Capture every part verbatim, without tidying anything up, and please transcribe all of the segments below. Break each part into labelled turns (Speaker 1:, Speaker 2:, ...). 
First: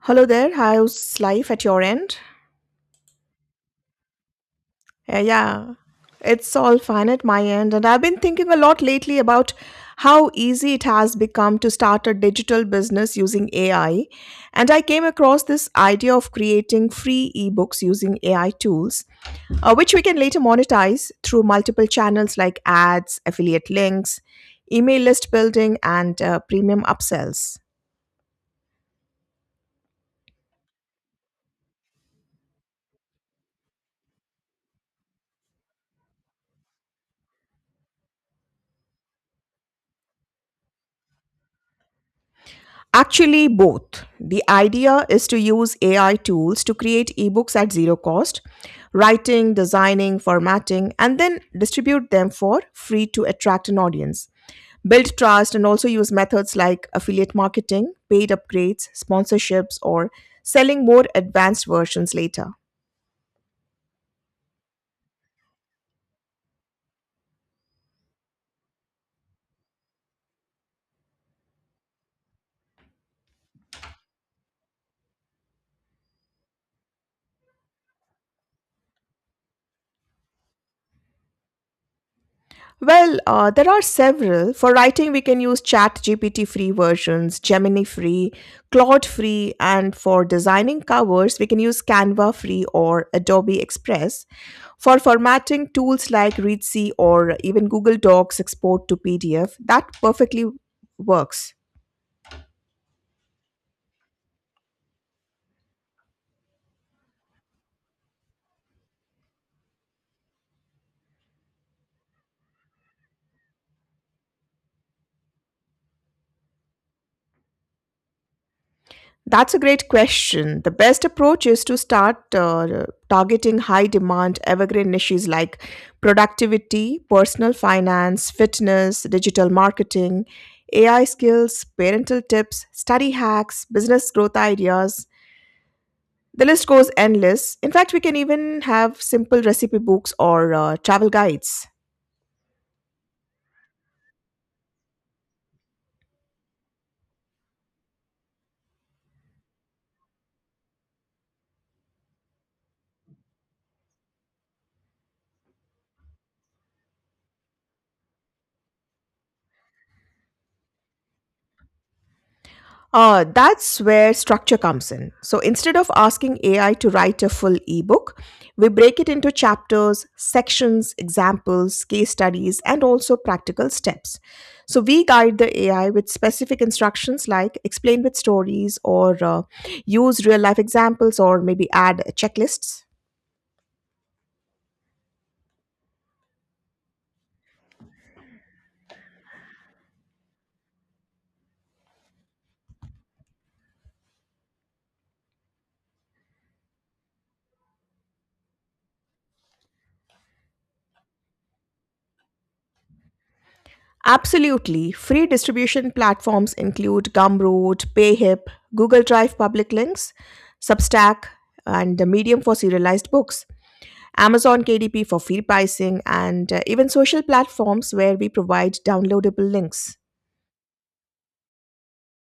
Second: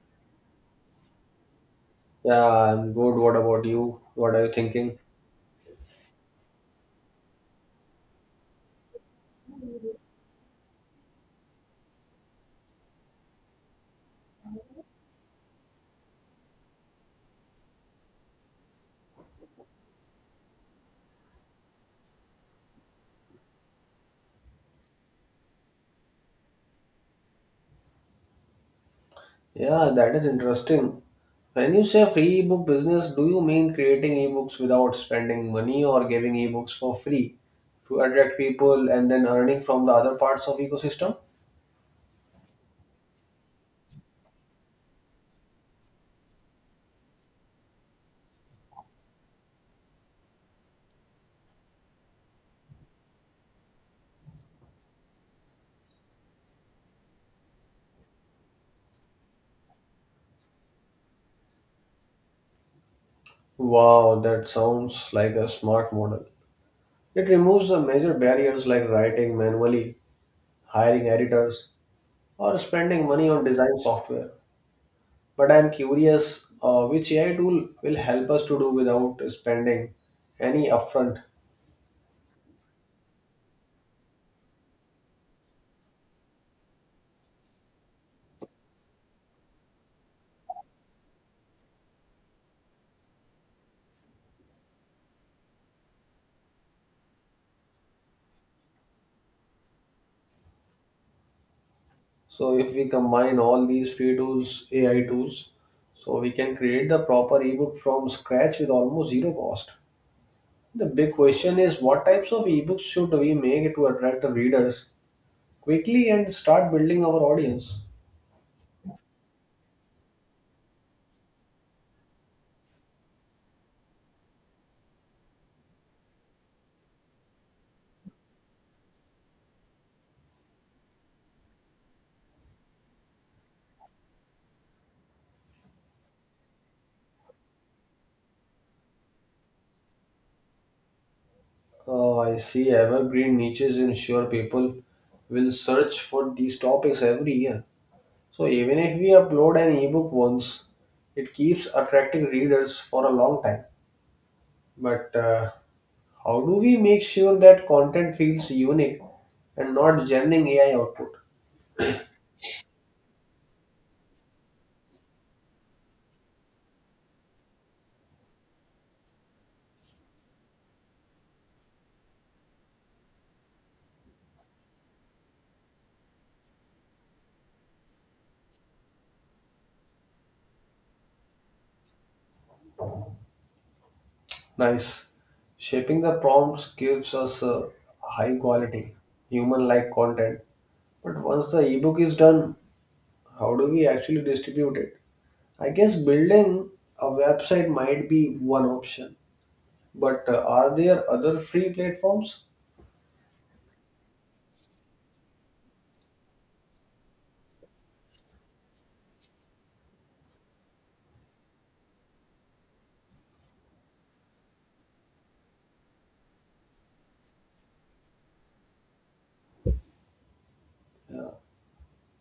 Speaker 1: Hello there. How's life at your end?
Speaker 2: Yeah, I'm good. What about you? What are you thinking?
Speaker 1: Uh, yeah, it's all fine at my end. And I've been thinking a lot lately about how easy it has become to start a digital business using A I. And I came across this idea of creating free ebooks using A I tools, uh, which we can later monetize through multiple channels like ads, affiliate links, email list building, and uh, premium upsells.
Speaker 2: Yeah, that is interesting. When you say free ebook business, do you mean creating ebooks without spending money or giving ebooks for free to attract people and then earning from the other parts of ecosystem?
Speaker 1: Actually, both. The idea is to use A I tools to create ebooks at zero cost, writing, designing, formatting, and then distribute them for free to attract an audience. Build trust and also use methods like affiliate marketing, paid upgrades, sponsorships, or selling more advanced versions later.
Speaker 2: Wow, that sounds like a smart model. It removes the major barriers like writing manually, hiring editors, or spending money on design software. But I'm curious, uh, which A I tool will help us to do without spending any upfront.
Speaker 1: Well, uh, there are several. For writing, we can use ChatGPT free versions, Gemini free, Claude free, and for designing covers, we can use Canva free or Adobe Express. For formatting, tools like ReadC or even Google Docs export to P D F, that perfectly works.
Speaker 2: So if we combine all these free tools, A I tools, so we can create the proper ebook from scratch with almost zero cost. The big question is, what types of ebooks should we make to attract the readers quickly and start building our audience?
Speaker 1: That's a great question. The best approach is to start uh, targeting high demand evergreen niches like productivity, personal finance, fitness, digital marketing, A I skills, parental tips, study hacks, business growth ideas. The list goes endless. In fact, we can even have simple recipe books or uh, travel guides.
Speaker 2: Uh, I see evergreen niches ensure people will search for these topics every year. So even if we upload an ebook once, it keeps attracting readers for a long time. But uh, how do we make sure that content feels unique and not generating A I output?
Speaker 1: Uh, that's where structure comes in. So instead of asking A I to write a full ebook, we break it into chapters, sections, examples, case studies, and also practical steps. So we guide the A I with specific instructions like explain with stories or uh, use real life examples or maybe add checklists.
Speaker 2: Nice. Shaping the prompts gives us a high quality, human like content. But once the ebook is done, how do we actually distribute it? I guess building a website might be one option, but uh, are there other free platforms?
Speaker 1: Absolutely. Free distribution platforms include Gumroad, Payhip, Google Drive public links, Substack, and the Medium for serialized books. Amazon K D P for feed pricing, and uh, even social platforms where we provide downloadable links.
Speaker 2: Uh,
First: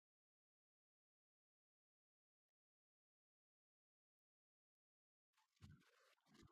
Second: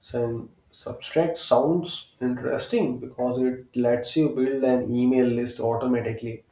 Speaker 2: So Substack sounds interesting because it lets you build an email list automatically.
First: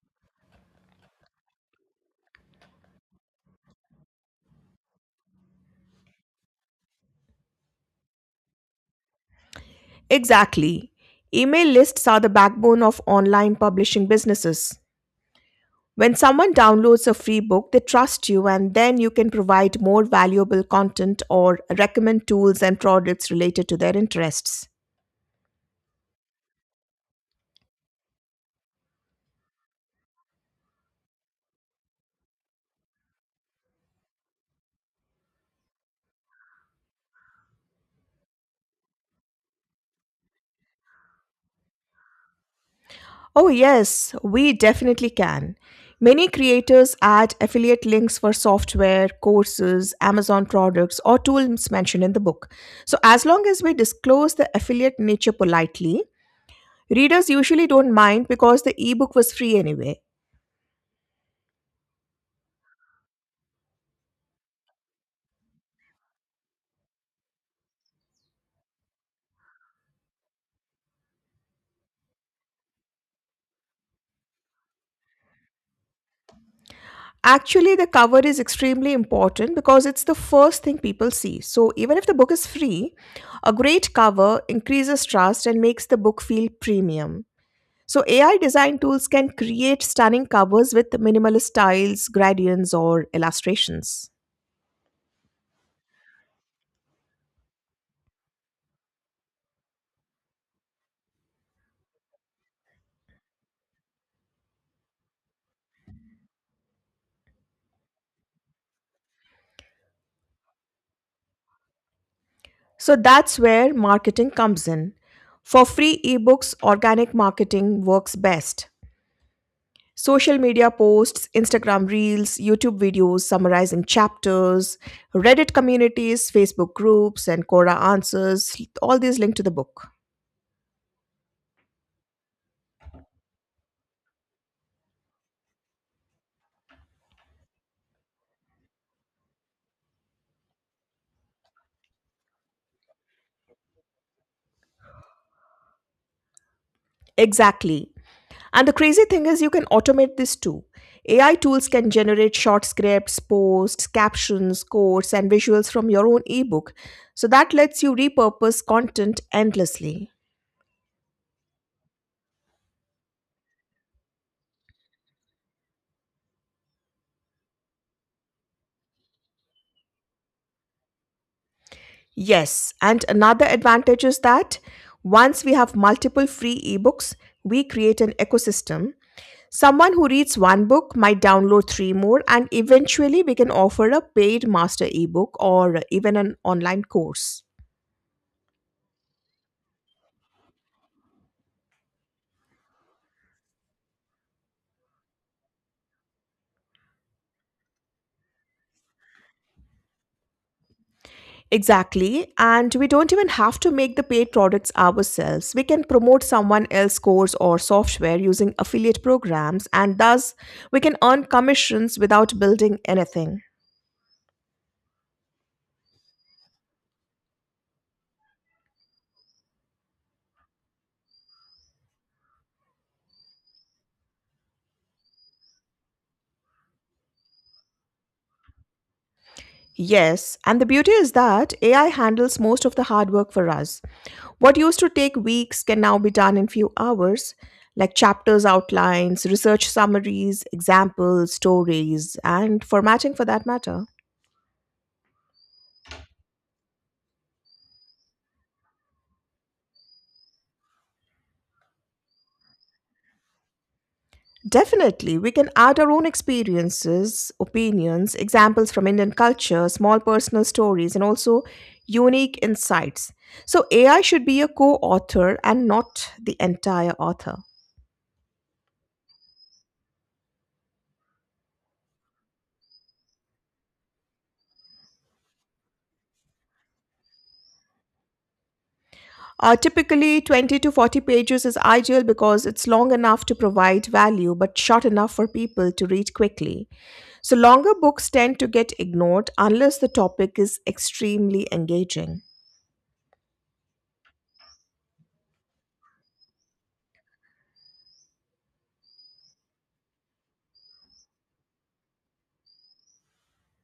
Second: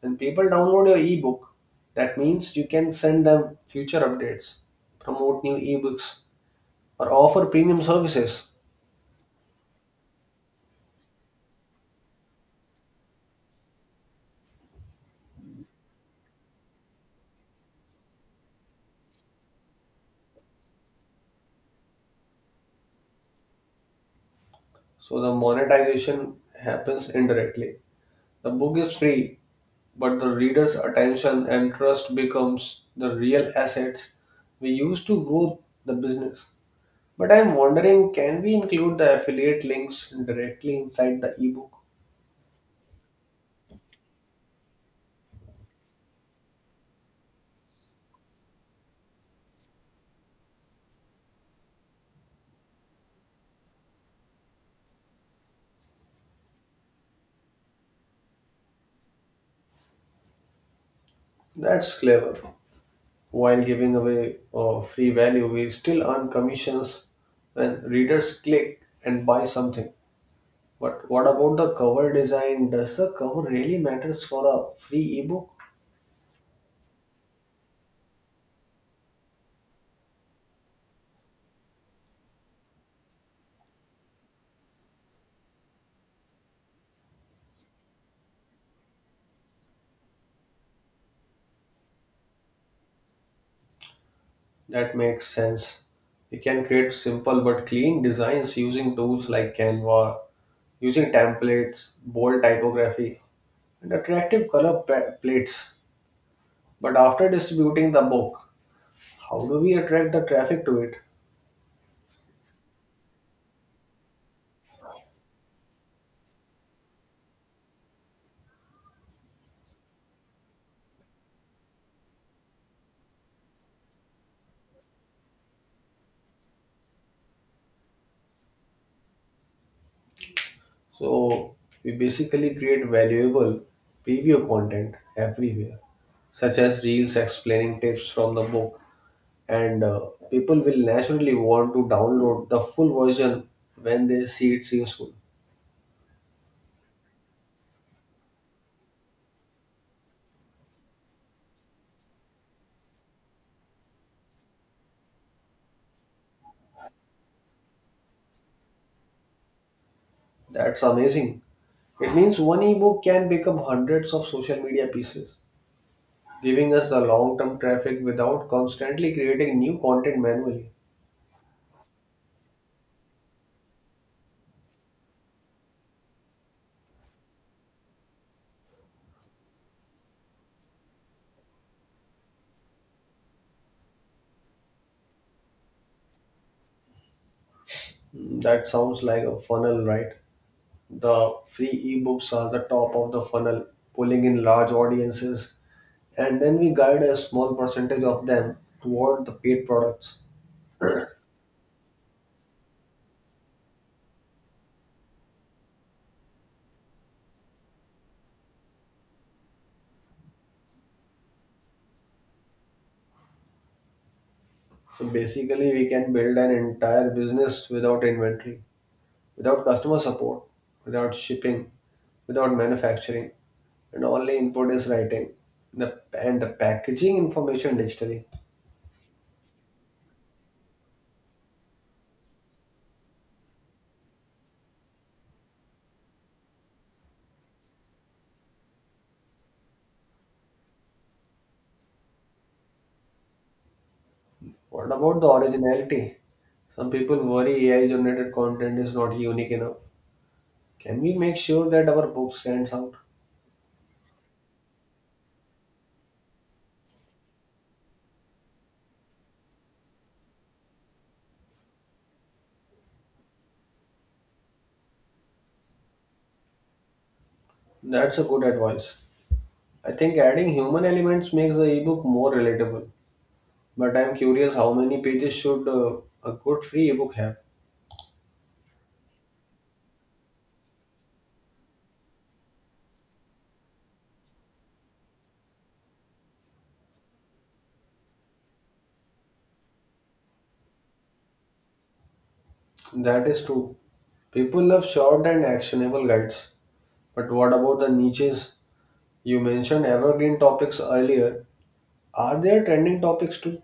Speaker 2: When people download your ebook, that means you can send them future updates, promote new ebooks, or offer premium services.
Speaker 1: Exactly. Email lists are the backbone of online publishing businesses. When someone downloads a free book, they trust you, and then you can provide more valuable content or recommend tools and products related to their interests.
Speaker 2: So the monetization happens indirectly. The book is free, but the reader's attention and trust becomes the real assets we use to grow the business. But I'm wondering, can we include the affiliate links directly inside the ebook?
Speaker 1: Oh, yes, we definitely can. Many creators add affiliate links for software, courses, Amazon products, or tools mentioned in the book. So, as long as we disclose the affiliate nature politely, readers usually don't mind because the ebook was free anyway.
Speaker 2: That's clever. While giving away uh, free value, we still earn commissions when readers click and buy something. But what about the cover design? Does the cover really matters for a free ebook?
Speaker 1: Actually, the cover is extremely important because it's the first thing people see. So, even if the book is free, a great cover increases trust and makes the book feel premium. So A I design tools can create stunning covers with minimalist styles, gradients, or illustrations.
Speaker 2: That makes sense. We can create simple but clean designs using tools like Canva, using templates, bold typography, and attractive color pa- plates. But after distributing the book, how do we attract the traffic to it?
Speaker 1: So that's where marketing comes in. For free ebooks, organic marketing works best. Social media posts, Instagram reels, YouTube videos summarizing chapters, Reddit communities, Facebook groups, and Quora answers, all these link to the book.
Speaker 2: So we basically create valuable preview content everywhere, such as reels explaining tips from the book, and uh, people will naturally want to download the full version when they see it's useful.
Speaker 1: Exactly. And the crazy thing is, you can automate this too. A I tools can generate short scripts, posts, captions, quotes, and visuals from your own ebook. So that lets you repurpose content endlessly.
Speaker 2: That's amazing. It means one ebook can become hundreds of social media pieces, giving us the long term traffic without constantly creating new content manually.
Speaker 1: Yes, and another advantage is that once we have multiple free ebooks, we create an ecosystem. Someone who reads one book might download three more, and eventually, we can offer a paid master ebook or even an online course.
Speaker 2: That sounds like a funnel, right? The free ebooks are the top of the funnel, pulling in large audiences, and then we guide a small percentage of them toward the paid products.
Speaker 1: Exactly. And we don't even have to make the paid products ourselves. We can promote someone else's course or software using affiliate programs, and thus we can earn commissions without building anything.
Speaker 2: So basically, we can build an entire business without inventory, without customer support, without shipping, without manufacturing, and only input is writing the, and the packaging information digitally.
Speaker 1: Yes, and the beauty is that A I handles most of the hard work for us. What used to take weeks can now be done in few hours, like chapters, outlines, research summaries, examples, stories, and formatting for that matter.
Speaker 2: What about the originality? Some people worry A I generated content is not unique enough. Can we make sure that our book stands out?
Speaker 1: Definitely, we can add our own experiences, opinions, examples from Indian culture, small personal stories, and also unique insights. So, A I should be a co author and not the entire author.
Speaker 2: That's a good advice. I think adding human elements makes the ebook more relatable. But I'm curious, how many pages should uh, a good free ebook have?
Speaker 1: Uh, typically, twenty to forty pages is ideal because it's long enough to provide value but short enough for people to read quickly. So, longer books tend to get ignored unless the topic is extremely engaging.
Speaker 2: That is true. People love short and actionable guides. But what about the niches? You mentioned evergreen topics earlier. Are there trending topics too?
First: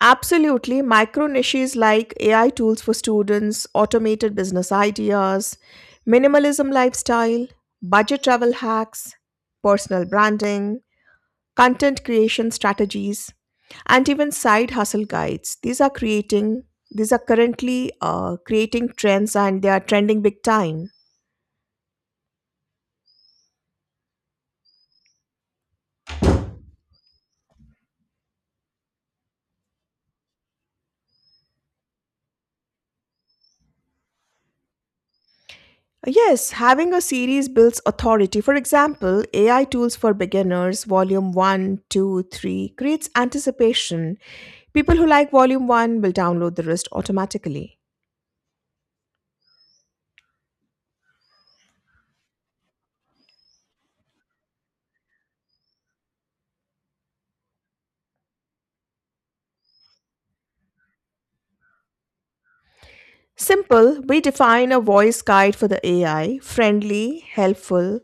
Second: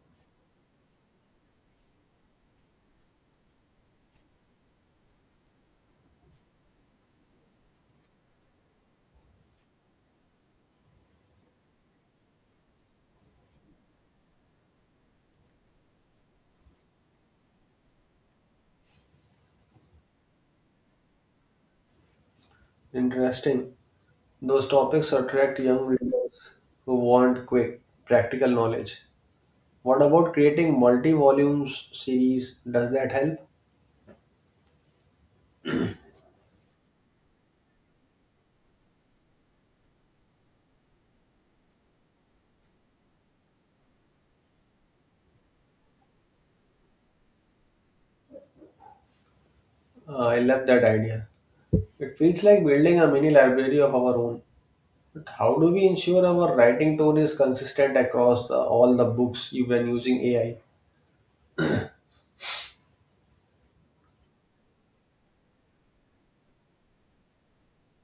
Speaker 1: Absolutely. Micro niches like A I tools for students, automated business ideas, minimalism lifestyle, budget travel hacks, personal branding, content creation strategies, and even side hustle guides. These are creating these are currently uh, creating trends and they are trending big time.
Speaker 2: Interesting. Those topics attract young readers who want quick, practical knowledge. What about creating multi-volumes series? Does that help?
Speaker 1: Yes, having a series builds authority. For example, A I Tools for Beginners, Volume one, two, three, creates anticipation. People who like Volume one will download the rest automatically.
Speaker 2: Uh, I love that idea. It feels like building a mini library of our own. But how do we ensure our writing tone is consistent across the, all the books you've been using A I?
Speaker 1: Simple, we define a voice guide for the A I, friendly, helpful,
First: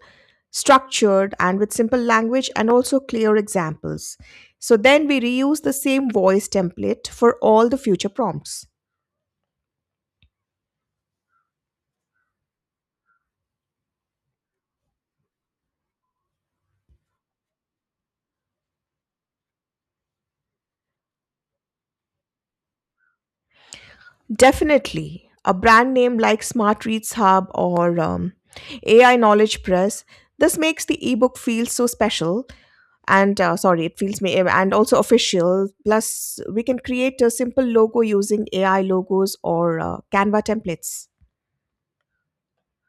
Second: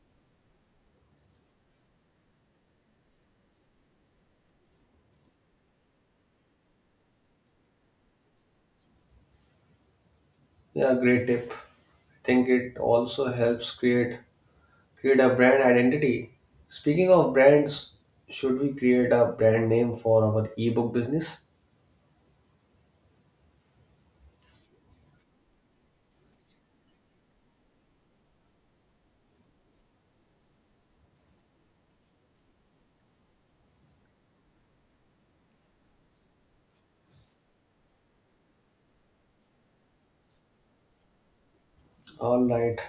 Speaker 1: structured, and with simple language and also clear examples. So then we reuse the same voice template for all the future prompts.
Speaker 2: Yeah, great tip. I think it also helps create create a brand identity. Speaking of brands, should we create a brand name for our ebook business?
Speaker 1: Definitely. A brand name like Smart Reads Hub or um, A I Knowledge Press. This makes the ebook feel so special and uh, sorry, it feels me and also official. Plus, we can create a simple logo using A I logos or uh, Canva templates.
Speaker 2: All right.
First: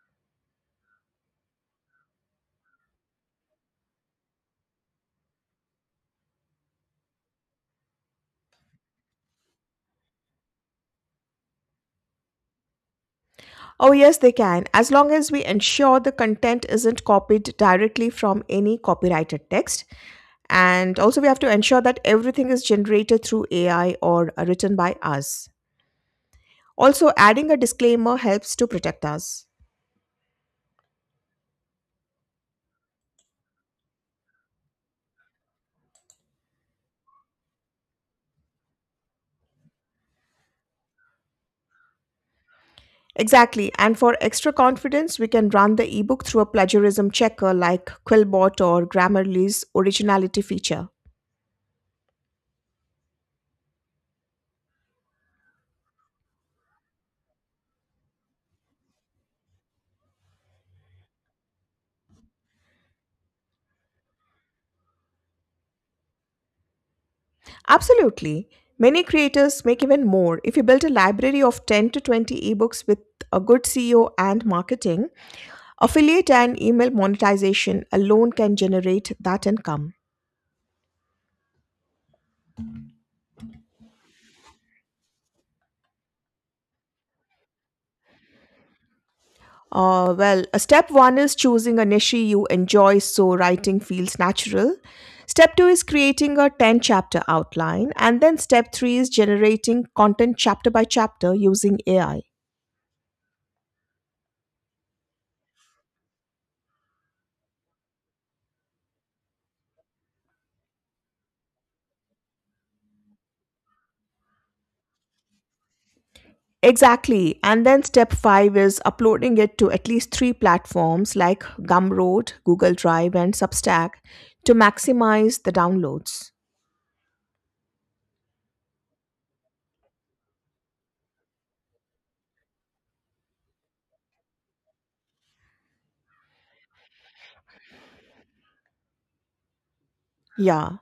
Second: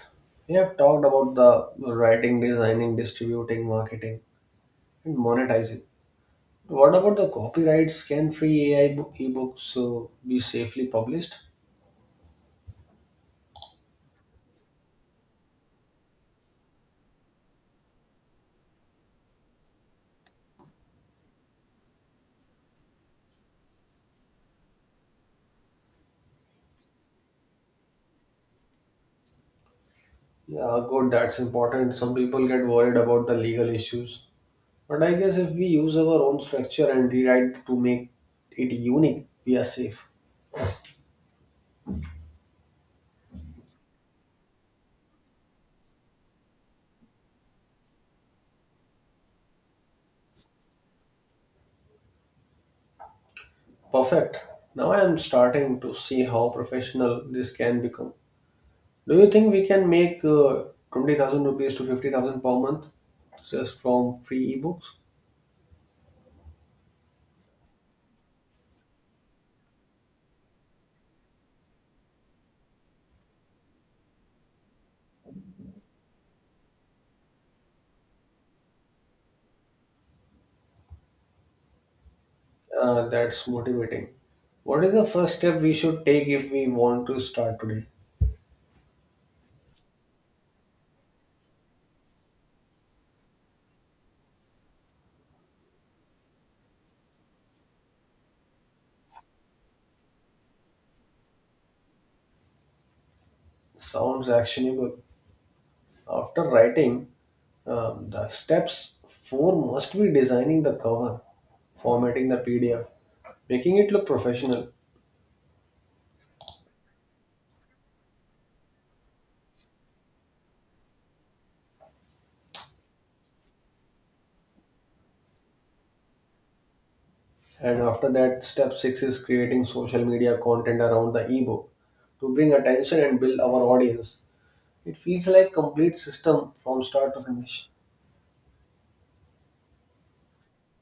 Speaker 2: We have talked about the writing, designing, distributing, marketing, and monetizing. What about the copyrights? Can free A I bo- ebooks uh, be safely published?
Speaker 1: Oh, yes, they can, as long as we ensure the content isn't copied directly from any copyrighted text. And also, we have to ensure that everything is generated through A I or uh, written by us. Also, adding a disclaimer helps to protect us.
Speaker 2: Yeah, good. That's important. Some people get worried about the legal issues. But I guess if we use our own structure and rewrite to make it unique, we are safe.
Speaker 1: Exactly, and for extra confidence, we can run the ebook through a plagiarism checker like Quillbot or Grammarly's originality feature.
Speaker 2: Perfect. Now I am starting to see how professional this can become. Do you think we can make uh, twenty thousand rupees to fifty thousand per month just from free ebooks?
Speaker 1: Absolutely. Many creators make even more. If you build a library of ten to twenty ebooks with a good S E O and marketing, affiliate and email monetization alone can generate that income.
Speaker 2: Uh, that's motivating. What is the first step we should take if we want to start today?
Speaker 1: Uh, well, uh, step one is choosing a niche you enjoy so writing feels natural. Step two is creating a ten chapter outline. And then step three is generating content chapter by chapter using A I.
Speaker 2: Sounds actionable. After writing, um, the steps four must be designing the cover, formatting the P D F, making it look professional.
Speaker 1: Exactly. And then step five is uploading it to at least three platforms like Gumroad, Google Drive, and Substack to maximize the downloads.
Speaker 2: And after that, step six is creating social media content around the ebook to bring attention and build our audience. It feels like complete system from start to finish.
Speaker 1: Yeah.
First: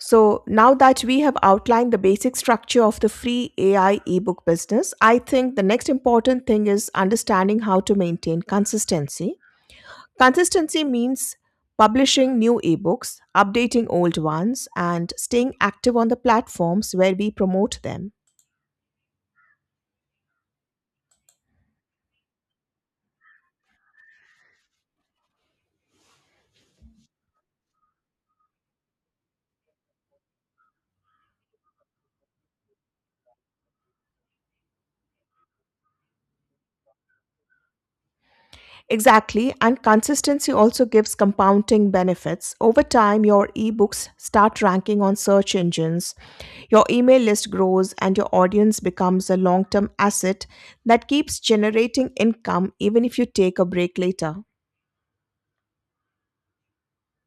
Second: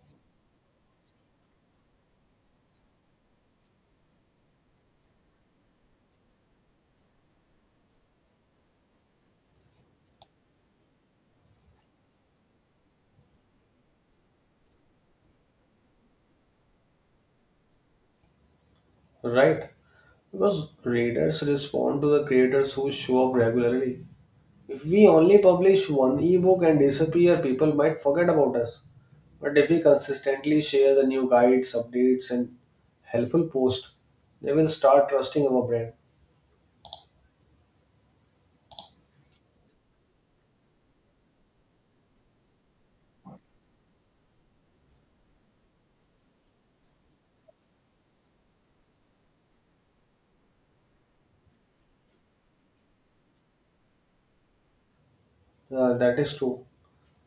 Speaker 1: So now that we have outlined the basic structure of the free A I ebook business, I think the next important thing is understanding how to maintain consistency. Consistency means publishing new ebooks, updating old ones, and staying active on the platforms where we promote them.
Speaker 2: Right, because readers respond to the creators who show up regularly. If we only publish one ebook and disappear, people might forget about us. But if we consistently share the new guides, updates, and helpful posts, they will start trusting our brand.
Speaker 1: Exactly, and consistency also gives compounding benefits. Over time, your ebooks start ranking on search engines, your email list grows, and your audience becomes a long term asset that keeps generating income even if you take a break later.
Speaker 2: Uh, that is true.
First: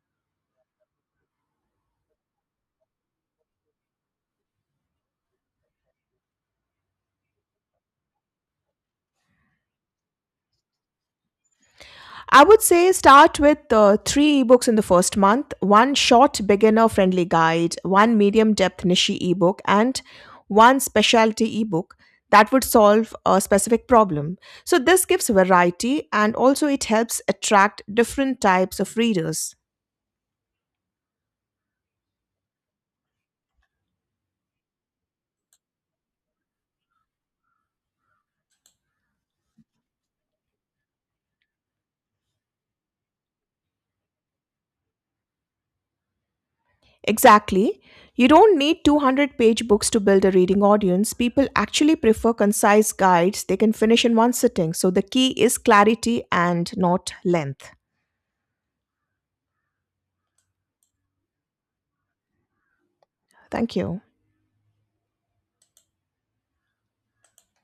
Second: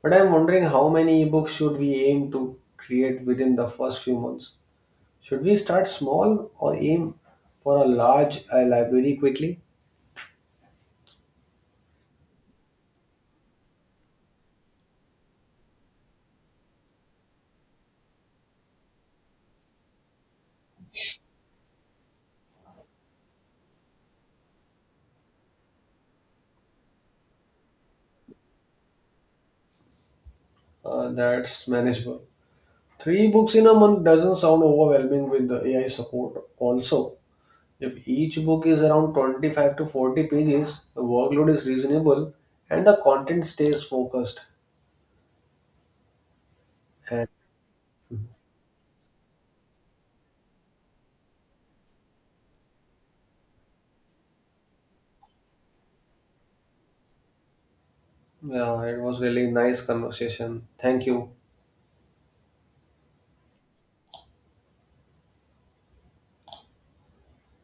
Speaker 2: But I'm wondering, how many ebooks should we aim to create within the first few months? Should we start small or aim for a large uh, library quickly?
Speaker 1: I would say start with uh, three ebooks in the first month one short beginner friendly guide, one medium depth niche ebook, and one specialty ebook that would solve a specific problem. So, this gives variety and also it helps attract different types of readers.
Speaker 2: Uh, that's manageable. Three books in a month doesn't sound overwhelming with the A I support. Also, if each book is around twenty-five to forty pages, the workload is reasonable and the content stays focused. And
Speaker 1: Exactly. You don't need two hundred page books to build a reading audience. People actually prefer concise guides they can finish in one sitting. So, the key is clarity and not length.
Speaker 2: yeah, it was really nice conversation. Thank you.
Speaker 1: Thank you.